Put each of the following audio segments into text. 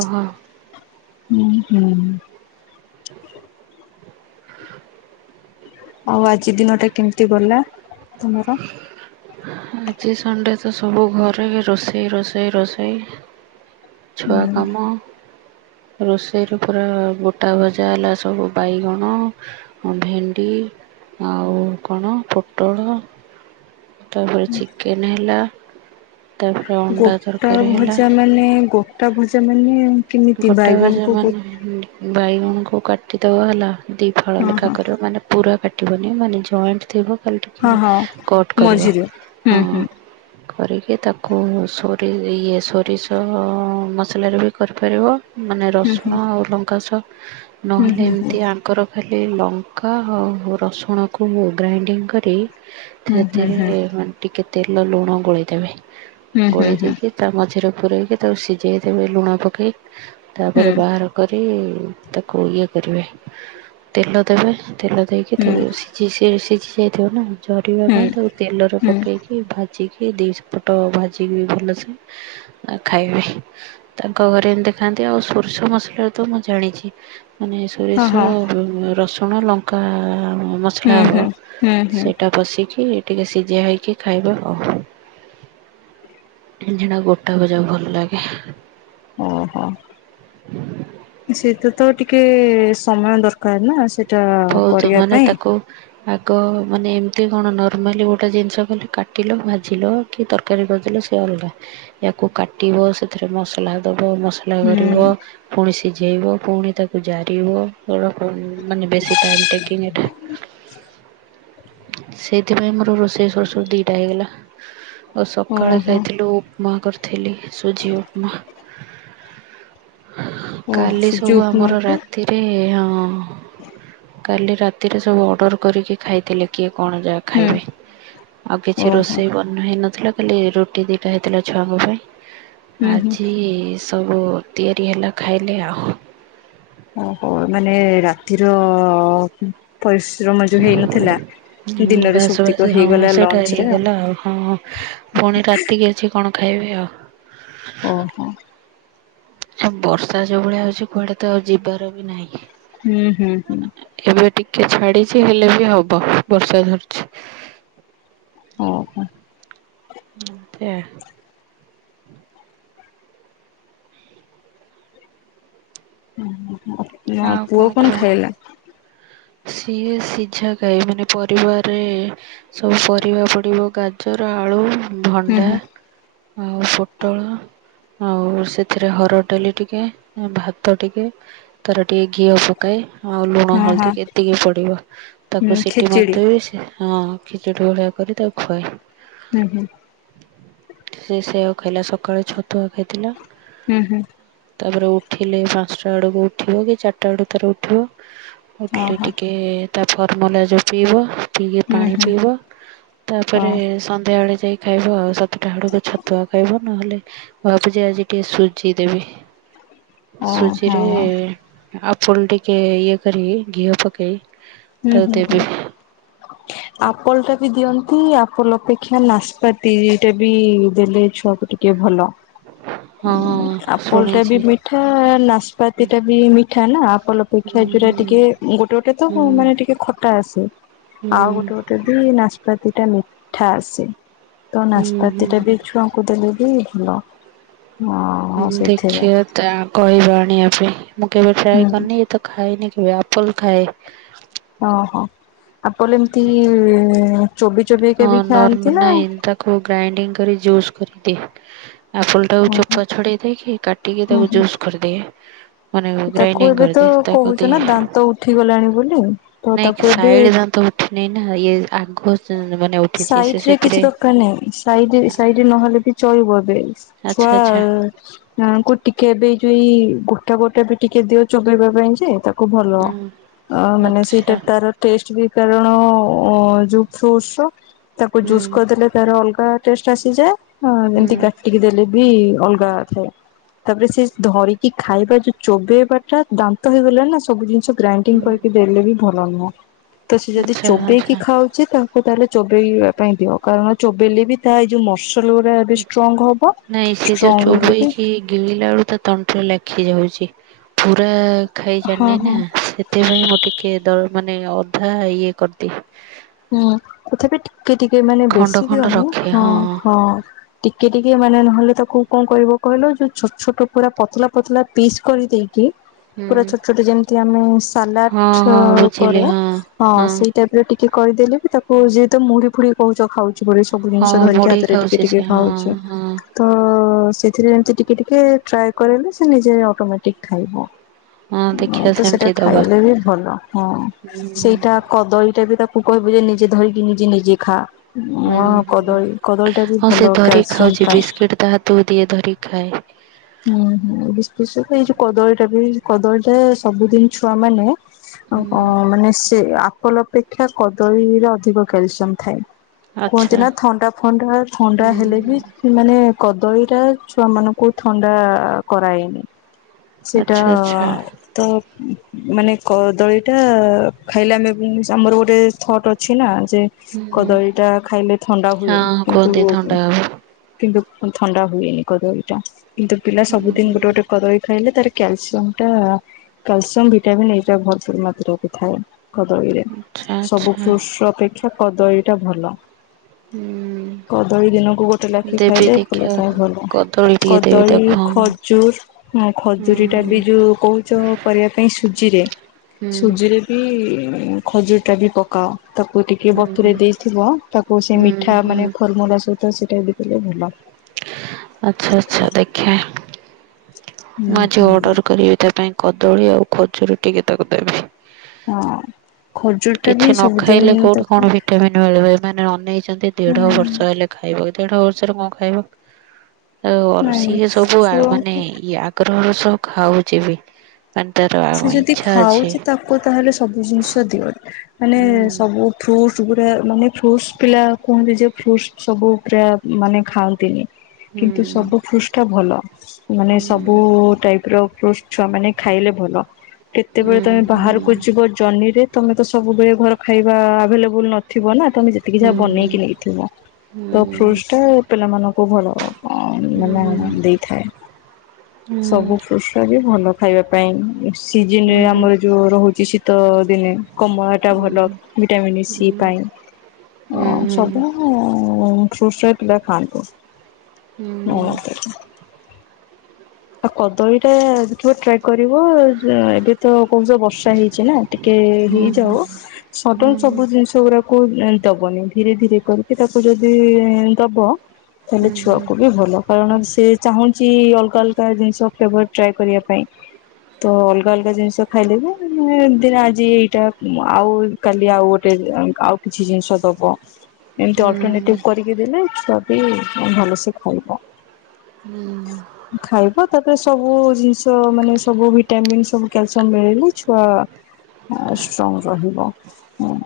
ହଁ। ହୁଁ ହୁଁ। ଆଉ ଆଜି ଦିନ ଟା କେମିତି ଗଲା ତମର? ଆଜି ସଣ୍ଡେ ତ ସବୁ ଘରେ ରୋଷେଇ ରୋଷେଇ ରୋଷେଇ। ଛୁଆ ହୁଁ। କାମ। ରୋଷେଇରେ ପୁରା ଗୋଟା ଭଜା ହେଲା ସବୁ ବାଇଗଣ ଭେଣ୍ଡି ଆଉ କଣ ପୋଟଳ ତାପରେ ଚିକେନ ହେଲା। ତାପରେ ଅଣ୍ଡା ଗୋଟା ତରକାରୀ ହେଲା ଭଜା ମାନେ ଗୋଟା ଭଜା ମାନେ କେମିତି ବାଇଗଣକୁ ଗୋ ବାଇଗଣଙ୍କୁ କାଟିଦବା ହେଲା ଦି ଫଳ ହଁ ଲେଖା ହଁ କରିବ ମାନେ ପୁରା କାଟିବନି ମାନେ ଜଏଣ୍ଟ ଥିବ। ହଁ ଟିକେ ହଁ କଟ କରିବା ମଝିରେ ହୁଁ ହଁ। ହୁଁ କରିକି ତାକୁ ସୋରିଷ ଇଏ ସୋରିଷ ମସଲାରୁ ବି କରିପାରିବ। ମାନେ ହୁଁ ରସୁଣ ହୁଁ। ଆଉ ଲଙ୍କାଶ ହୁଁ ନହେଲେ ହୁଁ ହୁଁ ଏମିତି ଆଙ୍କର ଖାଲି ଲଙ୍କା ଆଉ ରସୁଣକୁ ଗ୍ରାଇଣ୍ଡିଙ୍ଗ କରି ହୁଁ ହୁଁ ହୁଁ ସେଥିରେ ହୁଁ ମାନ ଟିକେ ତେଲ ଲୁଣ ଗୋଳେଇଦବେ ହୁଁ ଗୋଳେଇ ହୁଁ ଦେଇକି ତା ମଝିରେ ପୂରୋଇକି ତାକୁ ସିଝାଇ ଦେେବେ ଲୁଣ ପକେଇକ ତା ହୁଁ ପରେ ବାହାର କରି ତାକୁ ଇଏ କରିବେ ତେଲ ଦେବେ ତେଲ ଦେଇକି ତାକୁ ହୁଁ ସିଏ ସିଝି ଯାଇଥିବ ନା ଝରିବା ପାଇଁ ହୁଁ ତାକୁ ତେଲରେ ହୁଁ। ପକାଇଦେଇଛି। ଭାଜିକି ଦି ସେପଟ ଭାଜିକି ବି ଭଲସେ ଆ ଖାଇବି। ତାଙ୍କ ଘରେ ଏମିତି ଖାନ୍ତି ଆଉ ସୋରିଷ ମସଲା ତ ମୁଁ ଜାଣିଛି ମାନେ ହଁ ସୋରିଷ, ରସୁଣ, ଲଙ୍କା ମସ ମସଲା ହଁ ହୁଁ ହୁଁ ହବ ହୁଁ ହୁଁ ସେଇଟା ବସିଚି ଟିକେ ସିଝା ହେଇକି ଖାଇବା ଆଉ [unintelligible] ଗୋଟା ଭଜା ଭଲ ଲାଗେ। ଓହୋ ସେତ ତ ଟିକେ ସମୟ ଦରକାର ନା ସେ କରିବା ପାଇଁ। ଓ ଆଗ ମାନେ ଏମିତି କଣ ନର୍ମାଲି ଗୋଟେ ଜିନିଷ କହିଲେ କାଟିଲ ଭାଜିଲ। କି ତରକାରୀ କରିଦେଲେ ସେ ଅଲଗା ୟାକୁ କାଟିବ ସେଥିରେ ମସଲା ଦବ ମସ ହୁଁ କରିବ ପୁଣି ସିଝେଇବ ପୁଣି ତାକୁ ଜାରିବ ମାନେ ବେଶୀ ଟାଇମ୍ ଟେକିଂ ଇଟ୍ ସେଇଥିପାଇଁ ମୋର ରୋଷେଇ ସୋର ସୋଡ ଦିଟା ହେଇଗଲା ଆଉ ସକାଳେ ଓହୋ ଖାଇଥିଲୁ। ମା କରିଥିଲି ସୁଜି ଉପମା। ଓ କାଲି ସୁଜି ସବୁ ଆମର ଉପମାକୁ ରାତିରେ ହଁ। କାଲି ରାତିରେ ସବୁ ଅର୍ଡ଼ର କରିକି ଖାଇଥିଲେ କିଏ କଣ ଯାହା ହୁଁ ଖାଇବେ। ଆଉ କିଛି ଓହୋ। ରୋଷେଇ ବର୍ଣ୍ଣ ହେଇନଥିଲା ବୋଲି ଖାଲି ରୁଟି ଦିଟା ହେଇଥିଲା ଛୁଆଙ୍କ ପାଇଁ ହୁଁ ହୁଁ। ଆଜି ସବୁ ତିଆରି ହେଲା ଖାଇଲେ ଆଉ। ଓହୋ ମାନେ ରାତିର ପରିଶ୍ରମ ଯୋଉ ହେଇନଥିଲା। ହୁଁ ଦିନରେ ବାସ ସୌକ୍ତିକ ବାସ ହଁ ହେଇଗଲା ସେଇଟା ଲଞ୍ଚ ରେ ହେଇଗଲା ଆଉ ହଁ ହଁ ପୁଣି ରାତିକି ଅଛି। କଣ ଖାଇବି ଆଉ ଓହୋ। ବର୍ଷା ଯୋଉ ଭଳିଆ ହଉଛି କୁଆଡେ ତ ଆଉ ଯିବାର ବି ନାହିଁ। ହୁଁ ହୁଁ। ଏବେ ଟିକେ ଛାଡିଛି ହେଲେ ବି ହବ ବର୍ଷା ଧରିଛି। ଓହୋ। [unintelligible] ଉଁ ହୁଁ ଆଉ ପୁଅ କଣ ଖାଇଲା? ସିଏ ସିଝା ଖାଏ ମାନେ ପରିବାରେ ସବୁ ପରିବା ପଡିବ ଗାଜର, ଆଳୁ, ହୁଁ ଭଣ୍ଡା ହୁଁ ଆଉ ପୋଟଳ ଆଉ ସେଥିରେ ହର ଡାଲି ଟିକେ ଭାତ ଟିକେ ତାର ଟିକେ ଘିଅ ପ ପକାଇ ଆଉ ଲୁଣ ହଁ ହଁ ହଳଦୀ ଏତିକି ପଡିବ ହୁଁ ତାକୁ ସିଟି ଖେଚେଡି ମାରିଦେବି ସି ହଁ ଖିଚୁଡ଼ି ଭଳିଆ କରି ତାକୁ ଖୁଆଏ। ହୁଁ ହୁଁ। ସେ ସେଆକୁ ଖାଇଲା ସକାଳୁ ଛତୁଆ ଖାଇଥିଲା। ହୁଁ ହୁଁ। ତାପରେ ଉଠିଲେ ପାଞ୍ଚଟା ବେଳକୁ ଉଠିବ କି ଚାରିଟା ବେଳକୁ ତାର ଉଠିବ। ଉଠିଲେ ଓହୋ। ଟିକେ ତା ଫର୍ମୁଲା ଯୋ ପିଇବ। ଟିକିଏ ହୁଁ ପାଣି ହୁଁ। ପିଇବ ହଁ ତାପରେ ସନ୍ଧ୍ୟାବେଳେ ଯାଇକି। ଖାଇବ ଆଉ ସାତଟା ଆଡକୁ ଛତୁଆ ଖାଇବ ନହେଲେ ମୁଁ ଭାବୁଛି ଆଜି ଟିକେ ସୁଜି ଦେବି। ଓହୋ। ଆପୁଲ୍ ଟିକେ ଇଏ କରି ଘିଅ ପକେଇ ହୁଁ ତାକୁ ହୁଁ ଦେବି ହୁଁ। ଆପଲ୍ ଟା ବି ଦିଅନ୍ତି ଆପଲ୍ ଅପେକ୍ଷା ଲାସ୍ପାତିଟା ବି ଦେଲେ ଛୁଆ ଟେ। କିଏ ଭଲ ହଁ। ଆପଲ୍ ଟା ବି ଶୁଣିଛି ମିଠା ନାସ୍ପାତି ଟା ବି ମିଠା ନା ଆପଲ୍ ହୁଁ ଅପେକ୍ଷା ଯୁରା ଟିକେ ଗୋଟେ ଗୋଟେ ତ ହୁଁ ମାନେ ଟିକେ ଖଟା ଆସେ ହୁଁ ଆଉ ଗୋଟେ ଗୋଟେ ବି ନାଚ ନାପାତି ଟା ମିଠା ଆସେ ତ ହୁଁ ହୁଁ ନାସପାତି ଟାବି ଛୁଆ ତା କୁ ଦେଲେ ବି ଭଲ ହଁ। ହୁଁ ଦେଖିବା ତା କହିଵା ଆଣିଵା ପାଇଁ ମୁଁ କେବେ ହୁଁ ଟ୍ରାଏ କରିନି। ତ ଖାଇନି କେବେ ଆପଲ ଖାଏ। ଓହୋ ଆପଲ ଏମିତି ଚୋବି ଚୋବି କେବି ଖାଆନ୍ତି ନା କୁ ଗ୍ରାଇଡିଙ୍ଗ କରି ଜୁଜ କରିଦି ଆପୁଲ ଟାକୁ ଓ ହୁଁ ଚୋପା ଛଡେଇ ଦେଇକିା ଟିକେ ତାକୁ ହୁଁ। ଜୁସ୍ କରିଦିଏ। ମାନେ ତାକୁ ଗ୍ରାଇଣ୍ଡିଙ୍ଗ୍ ଏବେ ତ କରିଦିଏ ତାକୁ କହୁଛ ନା ଦିଏ ଦାନ୍ତ ଉଠିଗଲାଣି ବୋଲି ତ ନାଇଁ ତାକୁ ଏବେ ସାଇଡ୍ ଦାନ୍ତ ନେ ନା ଇଏ ଆଖୁ [unintelligible] ସାଇଡ୍ ରେ କିଛି ଦକାର ନାହିଁ। ସାଇଡ୍ ସାଇଡ୍ ରେ ନହେଲେ ବି ଚଳିବ ଏବେ ଛୁଆ ଆଚ୍ଛା ଆଚ୍ଛା ଆଙ୍କୁ ଟିକେ ଏବେଇ ଯୋଇ ଗୋଟା ଗୋଟା ବି ଟିକେ ଦିଅ ଚୋବେଇବା ପାଇଁ ଯେ ତା କୁ ଭଲ ହୁଁ ଅ ମାନେ ଆଚ୍ଛା ସେଇଟା ତାର ଟେଷ୍ଟ ବି କାରଣ ଯୋଉ ଫ୍ରୁଟ୍ସ ର ତାକୁ ହୁଁ ଜୁସ୍ କରିଦେଲେ ତାର ଅଲଗା ଟେଷ୍ଟ ଆସିଯାଏ [unintelligible] ହୁଁ ଏମିତି କା ଟିକିଏ ଦେଲେ ବି ଅଲଗା ଅ ଥାଏ। ତାପରେ ସେ ଧରିକି ଖାଇବା ଯୋଉ ଚୋବେଇବା ଟା ଦାନ୍ତ ହେଇଗଲା ନା ସବୁ ଜିନିଷ ଗ୍ରାଇଣ୍ଡିଙ୍ଗ ହୁଁ କରିକି ଦେଲେ ବି ଭଲ ନୁହଁ ତ ସେ ଯଦି ଆଚ୍ଛା ଚୋବେଇକି ଆଚ୍ଛା ଖାଉ ତାକୁ ତାହେଲେ ଚୋବେଇବା ପାଇଁ ଦିଅ କାରଣ ଚୋବେଇଲେ ବି ତା ଏଇ ଯୋଉ ମସ ରେ ଏବେ ଷ୍ଟ୍ରଙ୍ଗ ହବ ନାଇଁ ସେ ଯୋଉ ଷ୍ଟ୍ରଙ୍ଗ ହେଲେ ବି ଚୋବେଇକି ଗିଳିଲା ବେଳୁ ତା ତଣ୍ଟି ଲାଖି ଯାଉଛି ପୁରା ଖାଇ ହଁ ଜାନି ନା ହଁ ସେ ପାଇଁ, ମୁଁ ଟିକେ---ମାନେ ଅଧା ଇଏ କର୍ ଦିଏ। ତଥାପି, ଟିକେ ଟିକେ ମାନେ ଖଣ୍ଡ ବେଶି ଖଣ୍ଡ ଦିଅନି। ରଖେ ହଁ ଟିକେ ଟିକେ ମାନେ, ନହେଲେ ତାକୁ କ'ଣ କରିବ କହିଲ? ଯଉ ଛୋଟ୍ ଛୋଟ୍ ପୁରା ପତଲା ପତଲା ପିସ୍ କରି ଦେଇକି। ହୁଁ ପୁରା ଛୋଟ୍ ଛୋଟ ଯେମିତି ଆମେ ହଁ ସାଲାଟ୍ ହଁ ବୁଝିଲି କରୁ। ହଁ ହଁ ସେଇ ଟାଇପ୍ କରିଦେଲେ ବି, ତାକୁ ଯେହେତୁ ମୁଢ଼ି ଫୁଢ଼ି କହୁଚ ଖାଉଚି ବୋ ସବୁ ହଁ ନ୍‌ଷ ଧରିକି, ମୋଡେଇ ହାତରେ ଟିକେ ଖାଉଛି ସେ ଟିକେ ହଁ ଖାଉଚି। ହଁ ସେଇଥିରେ ଏମିତି ଟିକେ ଟିକେ ଟ୍ରାଏ କରିଲେ, ସେ ନିଜେ ଅଟୋମେଟିକ୍ ଖାଇବ। ହଁ ଦେଖିବା ସେଇଟା ସେମିତି ଦବା। ଖାଇଲେ ବି ଭଲ। ହୁଁ ସେଇଟା କଦଳୀଟା ବି ତାକୁ କହିବୁ ଯେ, ନିଜେ ଧରିକି ନିଜେ ନିଜେ ଖା। ହୁଁ ହୁଁ କଦଳୀ, କଦଳୀ ଟା ବି ହଁ ସେ ଭଲ ଧରିକି କ୍ୟାଲ୍‌ସିୟମ୍ ପାଇଁ। [inaudible] [inaudible] ଯଉ କଦଳୀଟା ବି, କଦଳୀଟା ସବୁଦିନ୍‌ ଛୁଆ ମାନେ ହୁଁ ମାନେ ସେ ଆପଲ୍ ଅପେକ୍ଷା, କଦଳୀରେ ଅଧିକ କ୍ୟାଲ୍‌ସିୟମ୍ ଥାଏ। କୁହନ୍ତି ଆଚ୍ଛା। ନା ଥଣ୍ଡା ଫଣ୍ଡା, ଥଣ୍ଡା ହେଲେ ହୁଁ। ବି ମାନେ, କଦଳୀ ଟା ଛୁଆ ମାନଙ୍କୁ ଥଣ୍ଡା କରା--ନି। ସେଟା ଆଚ୍ଛା ଆଚ୍ଛା ତ ମାନେ କଦଳୀଟା, ଖାଇଲେ ଆମେ ଆମର ଗୋଟେ ଥଟ୍ ଅଛି ନା। ଯେ କଦଳୀଟା ଖାଇଲେ ଥଣ୍ଡା ହୁଏ। ହଁ କିନ୍ତୁ କୁହନ୍ତି ଥଣ୍ଡା ହବ। କିନ୍ତୁ ଥଣ୍ଡା ହୁଏନି କଦଦୀଟା, କିନ୍ତୁ ପିଲା ସବୁଦିନ୍‌ ଗୁଟେ କଦଳୀ ଖାଇଲେ ତା'ର କ୍ୟାଲସିୟମ୍ ଟା। କାଲ୍‌ସମ୍, ଭିଟାମନ୍ ଭର୍ ମାତ୍ରରେ ଥାଏ। କଦଳୀରେ, ଆଚ୍ଛା ସବୁ ଆଚ୍ଛା ଫ୍ରୁଟ୍ସ୍ ଅପେକ୍ଷା କଦଳୀଟା ଭଲ। ହୁଁ କଦଳୀ, ଦିନକୁ ଗୋଟେ ଲାଖେ ଦେବି ଖାଇଲେ। ଦେଖିଆ। [inaudible] ଳି, ହଁ ହଁ। ଖଜୁର୍ ହଁ! ଖଜୁରୀ ଟା ବି ହୁଁ। ଯଉ କହୁଚ, କରିବା ପାଇଁ ସୁଜିରେ। ହୁଁ ସୁଜିରେ ଖଜୁରିଟା ବି ପକାଅ। ତା'କୁ ଟିକେ ହୁଁ ହୁଁ ହୁଁ ବତୁରେ ଦେଇଥିବ, ତାକୁ ସେ ମିଠା ମାନେ ଫର୍ମୁଲା [inaudible] [inaudible] ମୁଁ, ଆଜି ହୁଁ ଅଡ଼ର୍ କରିବି ତା' ପାଇଁ କଦଳୀ ଆଉ। ଖଜୁରୀ ଟିକେ ତାକୁ ଦେ ହଁ! ଖଜୁର୍ ଟା ବି ସବୁଦିନ୍‌ ଦବ। ଅନେଇ ଚନ୍ତି ଦେଢ଼ ବର୍ଷ ହେଲେ ଖାଇବ। ଦେଢ଼ ବର୍ଷରେ ଙ୍କ ଖାଇବ? ନାଇଁ ସିଏ, ସବୁ ମାନେ ଛୁଆଙ୍କୁ ଇ ଆଗ୍ରହର ସହ ଖାଉଚି ବି। [inaudible] ସେ ଯଦି ଇଚ୍ଛା ଅଛି ଖାଉଚି, ତାକୁ ତାହେଲେ ସବୁ ଜିନିଷ୍ ଦିଅ। ମାନେ ହୁଁ ସବୁ ଗୁଡ଼ା। ମାନେ ଫ୍ରୁସ୍‌ ପିଲା କୁହନ୍ତି ଯେ, ଫ୍ରୁସ୍‌ ସବୁ ମାନେ ଖାଆନ୍ତିନି। କିନ୍ତୁ, ହୁଁ ସବୁ ଫ୍ରୁସ୍‌ଟା ଭଲ। ମାନେ ହୁଁ ସବୁ ଟାଇପ୍ ର ଛୁଆ ମାନେ ଖାଇଲେ ଭଲ। ହୁଁ କେତେବେଳେ ତମେ ହୁଁ ବାହାର କୁ, ଯିବ ଜନିରେ ତମେ ତ ସବୁବେଳେ ଘର ଖାଇବା ଆଭେଲେବୁଲ୍ ନଥିବ। ନା ତମେ ଯେ ଏତିକି ହୁଁ ହୁଁ ଯାହା ବନେଇକି ହୁଁ ନେଇକିଥିବ, ହୁଁ ହୁଁ ହୁଁ ତ ଫ୍ରୁସ୍‌ଟା ପିଲାମାନଙ୍କୁ ଭଲ। ହୁଁ ହୁଁ ହୁଁ ହୁଁ ହୁଁ ହୁଁ ଦେଇଥାଏ, ସବୁ ଫ୍ରୁସ୍‌ଟା ବି ଭଲ ଖାଇବା ପାଇଁ। ସିଜିନ୍‌ରେ ହୁଁ ହୁଁ ଆମର ଯଉ ରହୁଚି, ଶୀତ ଦିନେ କମଳା ଟା ଭଲ। ଭିଟାମିନି ସି ପାଇଁ। ଫ୍ରୁଟ୍ସ୍ ପିଲା ଖାନ୍ତୁ। [inaudible] [inaudible] ତ, କହୁଚ ବର୍ଷା ହେଇଚି ନା ଟିକେ ହେଇଯାଉ। ସଡନ୍‌ ସବୁ ଜିନ୍‌ କୁ ଦବନି, ଧୀରେ ଧୀରେ କରିକି ତାକୁ ଯଦି ଦବ। ତା'ହେଲେ ଛୁଆ କୁ ବି ଭଲ, କାରଣ ସେ ଚାହୁଁଚି ଅଲ୍‌ଗା ଅଲ୍ଗା ଜିନ୍‌ଷ୍ ଫ୍ଲେବର୍ ଟ୍ରାଏ କରିବା ପାଇଁ। ତ ଅଲଗା ଅଲଗା ଜିନିଷ ଖାଇଲେ ବି ମାନେ ଦିନ ଆଜି ଏଇଟା ଆଉ କାଲି ଆଉ ଗୋଟେ ଆଉ କିଛି ଜିନିଷ ଦବ ଏମିତି ଅଲଟନିଟି କରିକି ଦେଲେ ବି ଭଲସେ ଖାଇବ। ହୁଁ। ଖାଇବ ତାପରେ ସବୁ ଜିନିଷ ମାନେ ସବୁ ଭିଟାମିନ୍ ସବୁ କ୍ୟାଲସିୟମ ମିଳିଲେ ଛୁଆ ହାଡ ଷ୍ଟ୍ରଙ୍ଗ ରହିବ ହୁଁ।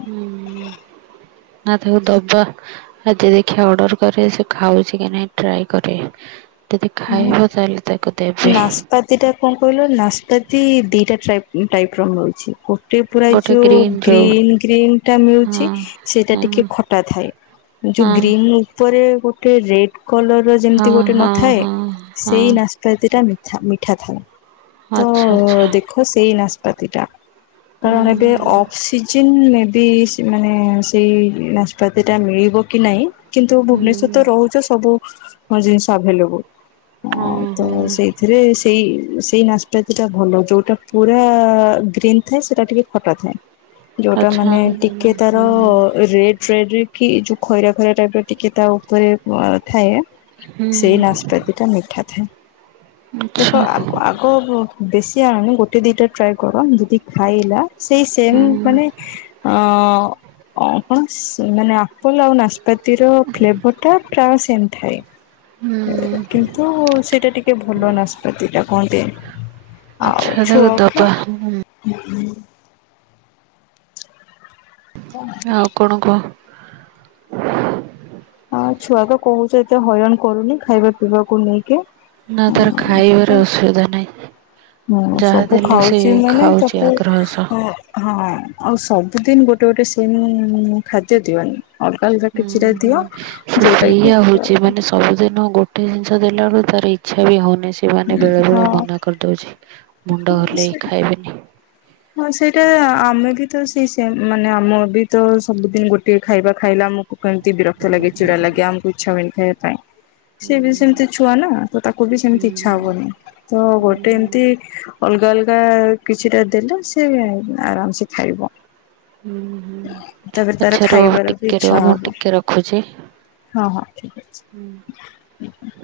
[unintelligible] ଦବା। ଆଜି ଦେଖିବା ଅର୍ଡର କରେ ସେ ଖାଉଛି କି ନାହିଁ ଟ୍ରାଏ କରେ। ଯଦି ଖାଇବ ତାହେଲେ ତାକୁ ଦେବି। ନାପାତି ଟା କଣ କହିଲ ନାଶପାତି ଦିଟା ଟପ ଟାଇପ ର ମିଳୁଛି। ପୁରା ଗୋଟେ ଯୋଉ ଗ୍ରୀନ୍ ଯୋଉ ଗ୍ରୀନ ଗ୍ରୀନ ଟା ହଁ ମିଳୁଛି ସେଟା ହଁ ଟିକେ ଖଟା ଥାଏ। ହଁ ଯୋଉ ଗ୍ରୀନ ଉପରେ ଗୋଟେ ରେଡ କଲର ର ଯେମିତି ଗୋଟେ ହଁ ନଥାଏ। ହଁ ହଁ ହଁ ନାସପାତିଟା ମିଠା ମିଠା ଥାଏ ତ ଆଚ୍ଛା ଆଚ୍ଛା ଦେ ସେଇ ନାଶପାତି ଟା କାରଣ ଏବେ ହୁଁ ସିଜନ୍ ମେବି ମାନେ ସେଇ ନାଚପାତିଟା ମିଳିବ କି ନାହିଁ? କିନ୍ତୁ ଭୁବନେଶ୍ଵର ହୁଁ ତ ରହୁଛ ସବୁ ଜିନିଷ ଆଭେଲେବୁଲ ହଁ ତ ସେଇ ଥିରେ ସେଇ ସେଇ ନାଚପତିଟା ଭଲ ଯୋଉଟା ପୁରା ଗ୍ରୀନ୍ ଥାଏ ସେଟା ଟିକେ ହଟା ଥାଏ ଯୋଉଟା ଆଚ୍ଛା ମାନେ ହୁଁ ଟିକେ ତାର ହୁଁ ରେଡ ରେଡ କି ଯୋଉ ଖଇରା ଖରା ଟାଇପରେ ଟିକେ ତା ଉପରେ ଥାଏ ସେଇ ହୁଁ ନାସ ଟା ମିଠା ଥାଏ ଆଚ୍ଛା ଦେଖ ଆଗ ଓହୋ ବେଶୀ ଆଣନି ଗୋଟେ ଦିଟା ଟ୍ରାଏ କର ଯଦି ଖାଇଲା। ସେଇ ସେମ ହୁଁ ମାନେ ଅ କଣ ମାନେ ଆପଲ ଆଉ ନା ପାତିର ଫ୍ଲେଭର ଟା ପ୍ରାୟ ସେମ ଥାଏ। ହୁଁ। କିନ୍ତୁ ସେଇଟା ଟିକେ ଭଲ ନାଷ୍ପତ୍ତିଟା କୁହନ୍ତି। ଆଉ ଆଚ୍ଛା ତାକୁ ଛୁଆକୁ ଦବା ହୁଁ। [unintelligible] ଆଉ କଣ କହ? ହଁ ଛୁଆ ତ କହୁଛ ଏତେ ହଇରାଣ କରୁନି ଖାଇବା ପିଇବାକୁ ନେଇକି। ନା ତାର ଖାଇବାର ଅସୁବିଧା ନାହିଁ। ହୁଁ ଯାହା ସବୁ ଦେଲେ ସେ ଖାଉଛି ମାନେ ଖାଉଛି ତାକୁ ଆଗ୍ରହ ସହ। ହଁ ଆଉ ସବୁଦିନ ଗୋଟେ ଗୋଟେ ସେମ ଖାଦ୍ୟ ଦିଅନ। ଅଲଗା ଅଲଗା ହୁଁ କିଛିଟା ହୁଁ। ଦିଅ ସେ ଯୋଉଟା କି ସେଇଆ ହଉଛି ମାନେ ସବୁଦିନ ଗୋଟେ ଜିନିଷ ଦେଲା ବେଳକୁ ତାର ଇଚ୍ଛା ବି ହଉନି ସେମାନେ ବେଳେ ହଁ। ବେଳେ ମନା କରି ଉଛି ମୁଣ୍ଡ ହଲେଇ ଖାଇବେନି। ହ ହଁ ସେଇଟା ଆମେ ବି ତ ସେଇ ସେମ ମାନେ ଆମ ବି ତ ସବୁଦିନ ଗୋଟେ ଖାଇବା ଖାଇଲା ଆମକୁ କେମିତି ବିରକ୍ତ ଲାଗେ ଚିଡ଼ା ଲାଗେ ଆମକୁ ଇଚ୍ଛା ହୁଏନି ଖାଇବାକୁ। ସିଏ ବି ହୁଁ ସେମିତି ଛୁଆ ନା ତ ତାକୁ ବି ହୁଁ ସେମିତି ଇଚ୍ଛା ହବନି ତ ଗୋଟେ ଏମତି ହୁଁ ଅଲଗା ଅଲଗା କିଛିଟା ଦେଲେ ସେ ଆରାମ ସେ ଖାଇବ। ହୁଁ ହୁଁ ତାପରେ ତାର ଆଛା ରୁହ ଖାଇବାର ବି ଟିକେ ରୁହ ଇଚ୍ଛା ମୁଁ ହବ ଟିକେ ରଖୁଛି। ହଁ ହଁ ଠିକ ହୁଁ। ଅଛି।